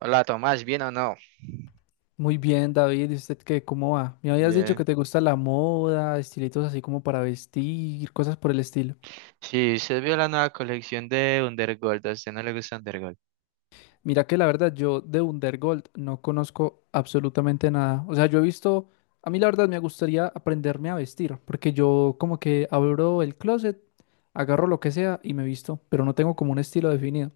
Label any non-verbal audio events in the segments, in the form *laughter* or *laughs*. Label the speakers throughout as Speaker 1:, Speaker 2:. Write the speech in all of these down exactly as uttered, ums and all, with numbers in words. Speaker 1: Hola Tomás, ¿bien o no?
Speaker 2: Muy bien, David. ¿Y usted qué? ¿Cómo va? Me habías dicho
Speaker 1: Bien.
Speaker 2: que te gusta la moda, estilitos así como para vestir, cosas por el estilo.
Speaker 1: Sí, usted vio la nueva colección de Undergold, a usted no le gusta Undergold.
Speaker 2: Mira que la verdad yo de Undergold no conozco absolutamente nada. O sea, yo he visto, a mí la verdad me gustaría aprenderme a vestir, porque yo como que abro el closet, agarro lo que sea y me visto, pero no tengo como un estilo definido.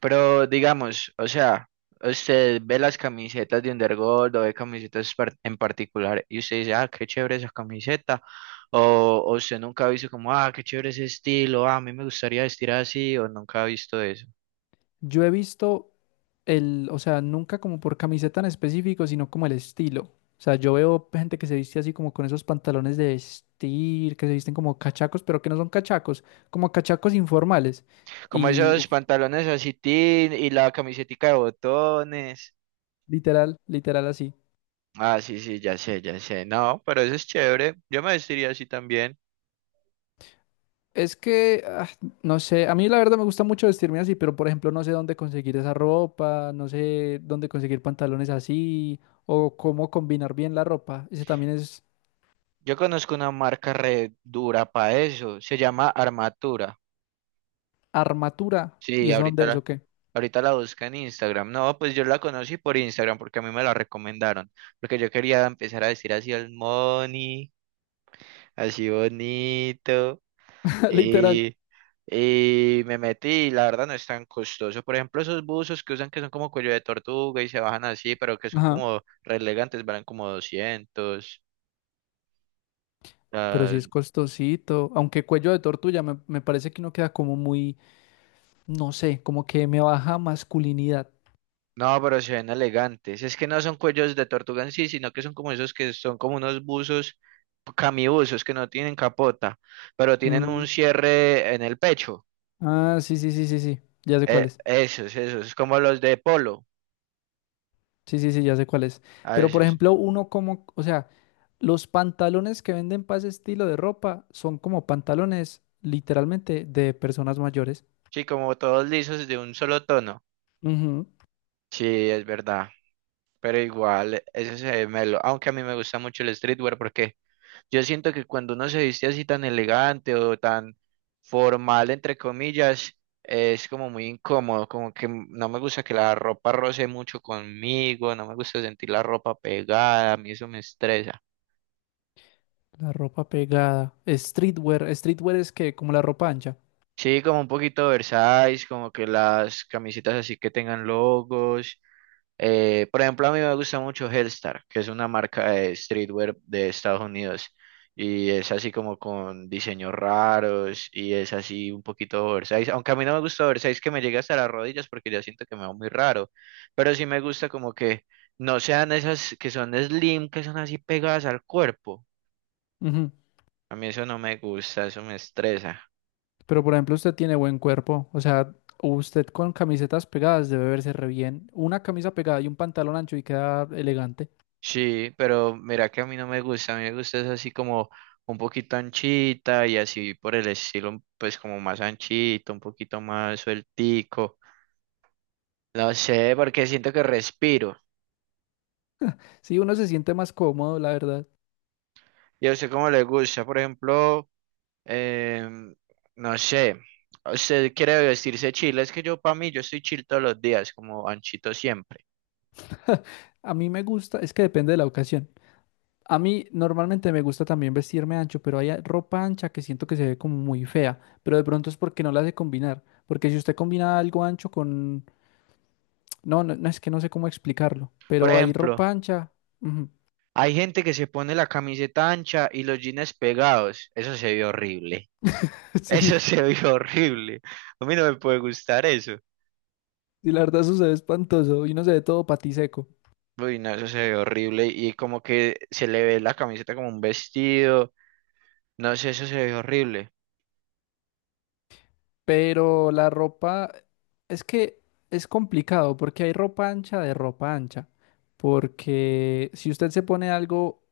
Speaker 1: Pero digamos, o sea, usted ve las camisetas de Undergold o ve camisetas par- en particular y usted dice, ah, qué chévere esa camiseta. O, o usted nunca ha visto como, ah, qué chévere ese estilo, ah, a mí me gustaría vestir así, o nunca ha visto eso.
Speaker 2: Yo he visto el, o sea, nunca como por camiseta en específico, sino como el estilo. O sea, yo veo gente que se viste así como con esos pantalones de vestir, que se visten como cachacos, pero que no son cachacos, como cachacos informales.
Speaker 1: Como
Speaker 2: Y
Speaker 1: esos
Speaker 2: uf,
Speaker 1: pantalones así, tin, y la camisetica de botones.
Speaker 2: literal, literal así.
Speaker 1: Ah, sí, sí, ya sé, ya sé. No, pero eso es chévere. Yo me vestiría así también.
Speaker 2: Es que, ah, no sé, a mí la verdad me gusta mucho vestirme así, pero por ejemplo no sé dónde conseguir esa ropa, no sé dónde conseguir pantalones así, o cómo combinar bien la ropa. Ese también es
Speaker 1: Yo conozco una marca re dura para eso, se llama Armatura.
Speaker 2: armatura, ¿y
Speaker 1: Sí,
Speaker 2: eso
Speaker 1: ahorita
Speaker 2: dónde es
Speaker 1: la,
Speaker 2: o qué?
Speaker 1: ahorita la busca en Instagram. No, pues yo la conocí por Instagram porque a mí me la recomendaron, porque yo quería empezar a vestir así el money, así bonito,
Speaker 2: *laughs* Literal.
Speaker 1: y, y me metí, y la verdad no es tan costoso. Por ejemplo, esos buzos que usan que son como cuello de tortuga y se bajan así, pero que son
Speaker 2: Ajá.
Speaker 1: como re elegantes, valen como doscientos.
Speaker 2: Pero sí es costosito, aunque cuello de tortuga me, me parece que no queda como muy, no sé, como que me baja masculinidad.
Speaker 1: No, pero se ven elegantes. Es que no son cuellos de tortuga en sí, sino que son como esos que son como unos buzos, camibuzos, que no tienen capota, pero tienen
Speaker 2: Mm.
Speaker 1: un cierre en el pecho.
Speaker 2: Ah, sí, sí, sí, sí, sí, ya sé
Speaker 1: Eh,
Speaker 2: cuál es.
Speaker 1: esos, esos, como los de polo,
Speaker 2: Sí, sí, sí, ya sé cuál es.
Speaker 1: a
Speaker 2: Pero por
Speaker 1: veces.
Speaker 2: ejemplo, uno como, o sea, los pantalones que venden para ese estilo de ropa son como pantalones literalmente de personas mayores.
Speaker 1: Sí, como todos lisos de un solo tono.
Speaker 2: Ujú.
Speaker 1: Sí, es verdad. Pero igual, ese se ve melo. Aunque a mí me gusta mucho el streetwear porque yo siento que cuando uno se viste así tan elegante o tan formal, entre comillas, es como muy incómodo, como que m- no me gusta que la ropa roce mucho conmigo, no me gusta sentir la ropa pegada, a mí eso me estresa.
Speaker 2: La ropa pegada. Streetwear, streetwear es que como la ropa ancha.
Speaker 1: Sí, como un poquito oversize, como que las camisetas así que tengan logos. Eh, por ejemplo, a mí me gusta mucho Hellstar, que es una marca de streetwear de Estados Unidos. Y es así como con diseños raros y es así un poquito oversize. Aunque a mí no me gusta oversize que me llegue hasta las rodillas porque ya siento que me va muy raro. Pero sí me gusta como que no sean esas que son slim, que son así pegadas al cuerpo.
Speaker 2: Ujú.
Speaker 1: A mí eso no me gusta, eso me estresa.
Speaker 2: Pero por ejemplo, usted tiene buen cuerpo, o sea, usted con camisetas pegadas debe verse re bien. Una camisa pegada y un pantalón ancho y queda elegante.
Speaker 1: Sí, pero mira que a mí no me gusta, a mí me gusta es así como un poquito anchita y así por el estilo, pues como más anchito, un poquito más sueltico. No sé, porque siento que respiro.
Speaker 2: Sí, uno se siente más cómodo, la verdad.
Speaker 1: ¿Y a usted cómo le gusta? Por ejemplo, em, no sé, usted quiere vestirse chill, es que yo para mí, yo estoy chill todos los días, como anchito siempre.
Speaker 2: *laughs* A mí me gusta, es que depende de la ocasión. A mí normalmente me gusta también vestirme ancho, pero hay ropa ancha que siento que se ve como muy fea, pero de pronto es porque no la hace combinar, porque si usted combina algo ancho con... No, no, no, es que no sé cómo explicarlo,
Speaker 1: Por
Speaker 2: pero hay
Speaker 1: ejemplo,
Speaker 2: ropa ancha. Ujú.
Speaker 1: hay gente que se pone la camiseta ancha y los jeans pegados, eso se ve horrible.
Speaker 2: *laughs* Sí,
Speaker 1: Eso se ve horrible. A mí no me puede gustar eso.
Speaker 2: sí, la verdad eso se ve espantoso y uno se ve todo patiseco.
Speaker 1: Uy, no, eso se ve horrible. Y como que se le ve la camiseta como un vestido. No sé, eso se ve horrible.
Speaker 2: Pero la ropa es que es complicado porque hay ropa ancha de ropa ancha. Porque si usted se pone algo,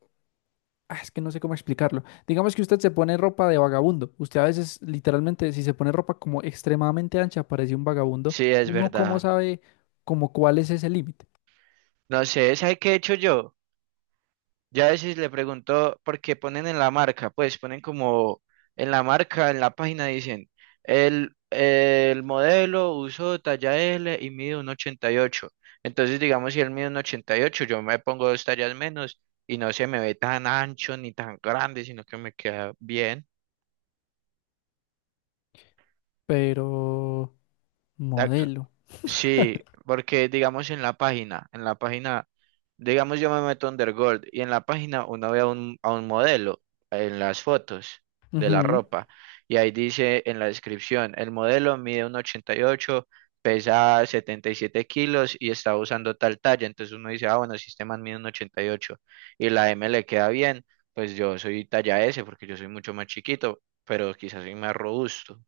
Speaker 2: ah, es que no sé cómo explicarlo. Digamos que usted se pone ropa de vagabundo. Usted a veces literalmente si se pone ropa como extremadamente ancha parece un vagabundo.
Speaker 1: Sí, es
Speaker 2: Uno cómo
Speaker 1: verdad.
Speaker 2: sabe como cuál es ese límite.
Speaker 1: No sé, ¿sabe qué he hecho yo? Ya a veces le pregunto, porque ponen en la marca, pues ponen como en la marca, en la página dicen, el, el modelo usó talla L y mide un ochenta y ocho. Entonces, digamos, si él mide un ochenta y ocho, yo me pongo dos tallas menos y no se me ve tan ancho ni tan grande, sino que me queda bien.
Speaker 2: Pero modelo.
Speaker 1: Sí, porque digamos en la página, en la página, digamos yo me meto a Undergold y en la página uno ve a un, a un modelo en las fotos de la
Speaker 2: Ujú.
Speaker 1: ropa y ahí dice en la descripción, el modelo mide uno ochenta y ocho, pesa setenta y siete kilos y está usando tal talla, entonces uno dice, ah, bueno, si este man mide uno ochenta y ocho y ocho y la M le queda bien, pues yo soy talla S porque yo soy mucho más chiquito, pero quizás soy más robusto.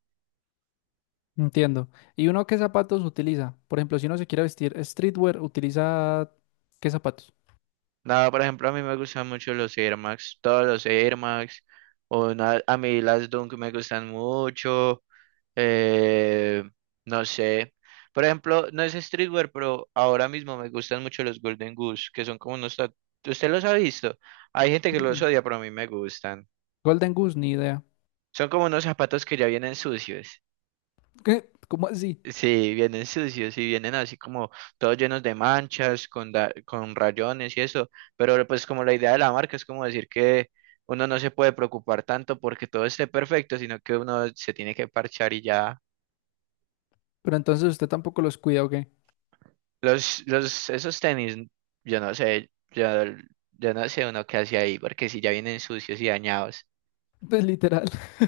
Speaker 2: Entiendo. ¿Y uno qué zapatos utiliza? Por ejemplo, si uno se quiere vestir streetwear, ¿utiliza qué zapatos?
Speaker 1: Nada, por ejemplo, a mí me gustan mucho los Air Max, todos los Air Max, o na- a mí las Dunk me gustan mucho, eh, no sé. Por ejemplo, no es streetwear, pero ahora mismo me gustan mucho los Golden Goose, que son como unos... ta- ¿Usted los ha visto? Hay gente que los odia, pero a mí me gustan.
Speaker 2: Golden Goose, ni idea.
Speaker 1: Son como unos zapatos que ya vienen sucios.
Speaker 2: ¿Qué? ¿Cómo así?
Speaker 1: Sí, vienen sucios y vienen así como todos llenos de manchas, con, da- con rayones y eso, pero pues como la idea de la marca es como decir que uno no se puede preocupar tanto porque todo esté perfecto, sino que uno se tiene que parchar y ya.
Speaker 2: Pero entonces usted tampoco los cuida, ¿o qué?
Speaker 1: Los, los, esos tenis, yo no sé, yo, yo no sé uno qué hace ahí, porque si ya vienen sucios y dañados,
Speaker 2: Pues literal. *laughs*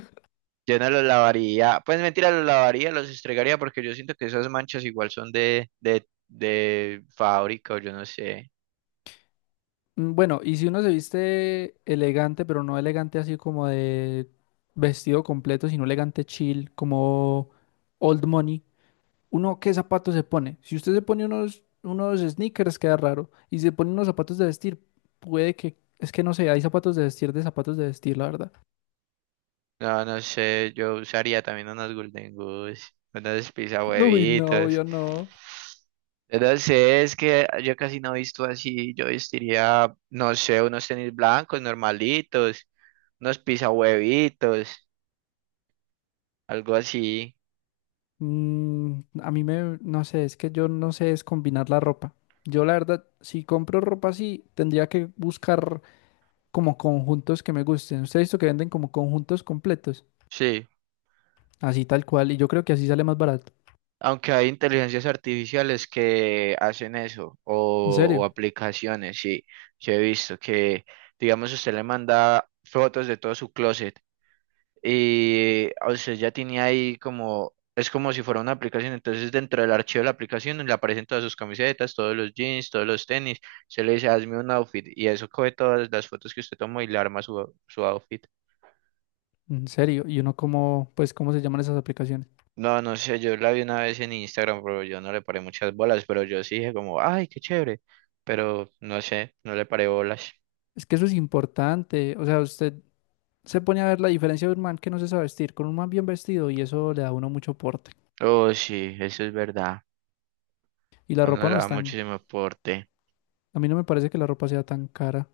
Speaker 1: yo no los lavaría, pues mentira, los lavaría, los estregaría porque yo siento que esas manchas igual son de, de, de fábrica o yo no sé.
Speaker 2: Mm. Bueno, y si uno se viste elegante, pero no elegante así como de vestido completo, sino elegante chill, como old money, ¿uno qué zapatos se pone? Si usted se pone unos, unos sneakers, queda raro. Y se pone unos zapatos de vestir, puede que... Es que no sé, hay zapatos de vestir de zapatos de vestir, la verdad.
Speaker 1: No, no sé, yo usaría también unos Golden Goose, unos pizza
Speaker 2: *laughs* Uy, no,
Speaker 1: huevitos.
Speaker 2: yo no.
Speaker 1: No sé, es que yo casi no he visto así. Yo vestiría, no sé, unos tenis blancos normalitos, unos pizza huevitos, algo así.
Speaker 2: Mm, a mí me, no sé, es que yo no sé es combinar la ropa. Yo la verdad, si compro ropa así, tendría que buscar como conjuntos que me gusten. Usted ha visto que venden como conjuntos completos,
Speaker 1: Sí,
Speaker 2: así tal cual, y yo creo que así sale más barato.
Speaker 1: aunque hay inteligencias artificiales que hacen eso,
Speaker 2: En
Speaker 1: o, o
Speaker 2: serio,
Speaker 1: aplicaciones, sí. Yo he visto que, digamos, usted le manda fotos de todo su closet, y o sea, ya tenía ahí como, es como si fuera una aplicación, entonces dentro del archivo de la aplicación le aparecen todas sus camisetas, todos los jeans, todos los tenis, se le dice, hazme un outfit, y eso coge todas las fotos que usted tomó y le arma su, su outfit.
Speaker 2: en serio. Y uno como, pues, ¿cómo se llaman esas aplicaciones?
Speaker 1: No, no sé, yo la vi una vez en Instagram, pero yo no le paré muchas bolas, pero yo sí dije como, ay, qué chévere, pero no sé, no le paré bolas.
Speaker 2: Es que eso es importante. O sea, usted se pone a ver la diferencia de un man que no se sabe vestir con un man bien vestido y eso le da a uno mucho porte.
Speaker 1: Oh, sí, eso es verdad,
Speaker 2: Y la
Speaker 1: uno
Speaker 2: ropa
Speaker 1: le
Speaker 2: no es
Speaker 1: da
Speaker 2: tan,
Speaker 1: muchísimo aporte.
Speaker 2: a mí no me parece que la ropa sea tan cara.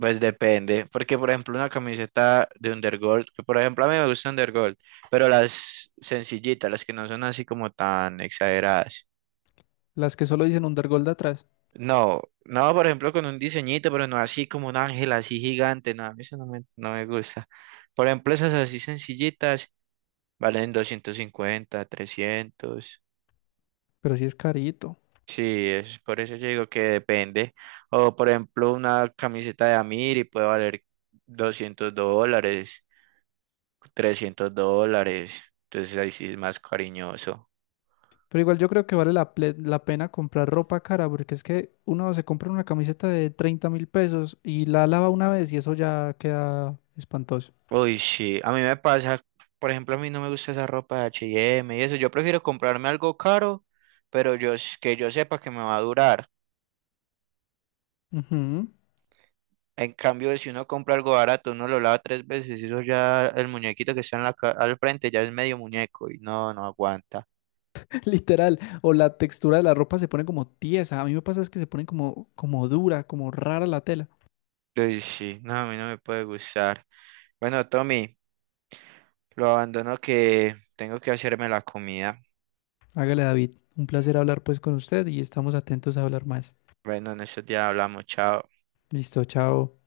Speaker 1: Pues depende, porque por ejemplo una camiseta de Undergold, que por ejemplo a mí me gusta Undergold, pero las sencillitas, las que no son así como tan exageradas.
Speaker 2: Las que solo dicen Undergold atrás.
Speaker 1: No, no, por ejemplo con un diseñito, pero no así como un ángel así gigante, no, a mí eso no me, no me gusta. Por ejemplo esas así sencillitas valen doscientos cincuenta trescientos.
Speaker 2: Pero sí es carito.
Speaker 1: Sí, es por eso yo digo que depende. O por ejemplo una camiseta de Amiri puede valer doscientos dólares. Trescientos dólares. Entonces ahí sí es más cariñoso.
Speaker 2: Pero igual yo creo que vale la, ple- la pena comprar ropa cara, porque es que uno se compra una camiseta de treinta mil pesos y la lava una vez y eso ya queda espantoso.
Speaker 1: Uy, sí, a mí me pasa, por ejemplo, a mí no me gusta esa ropa de H y M y M y eso. Yo prefiero comprarme algo caro, pero yo s- que yo sepa que me va a durar.
Speaker 2: Ujú.
Speaker 1: En cambio, si uno compra algo barato, uno lo lava tres veces y eso ya, el muñequito que está en la ca- al frente ya es medio muñeco y no, no aguanta.
Speaker 2: *laughs* Literal. O la textura de la ropa se pone como tiesa. A mí me pasa es que se pone como, como dura, como rara la tela.
Speaker 1: Uy, sí, no, a mí no me puede gustar. Bueno, Tommy, lo abandono que tengo que hacerme la comida.
Speaker 2: Hágale, David. Un placer hablar pues con usted y estamos atentos a hablar más.
Speaker 1: Bueno, en estos días hablamos, chao.
Speaker 2: Listo, chao.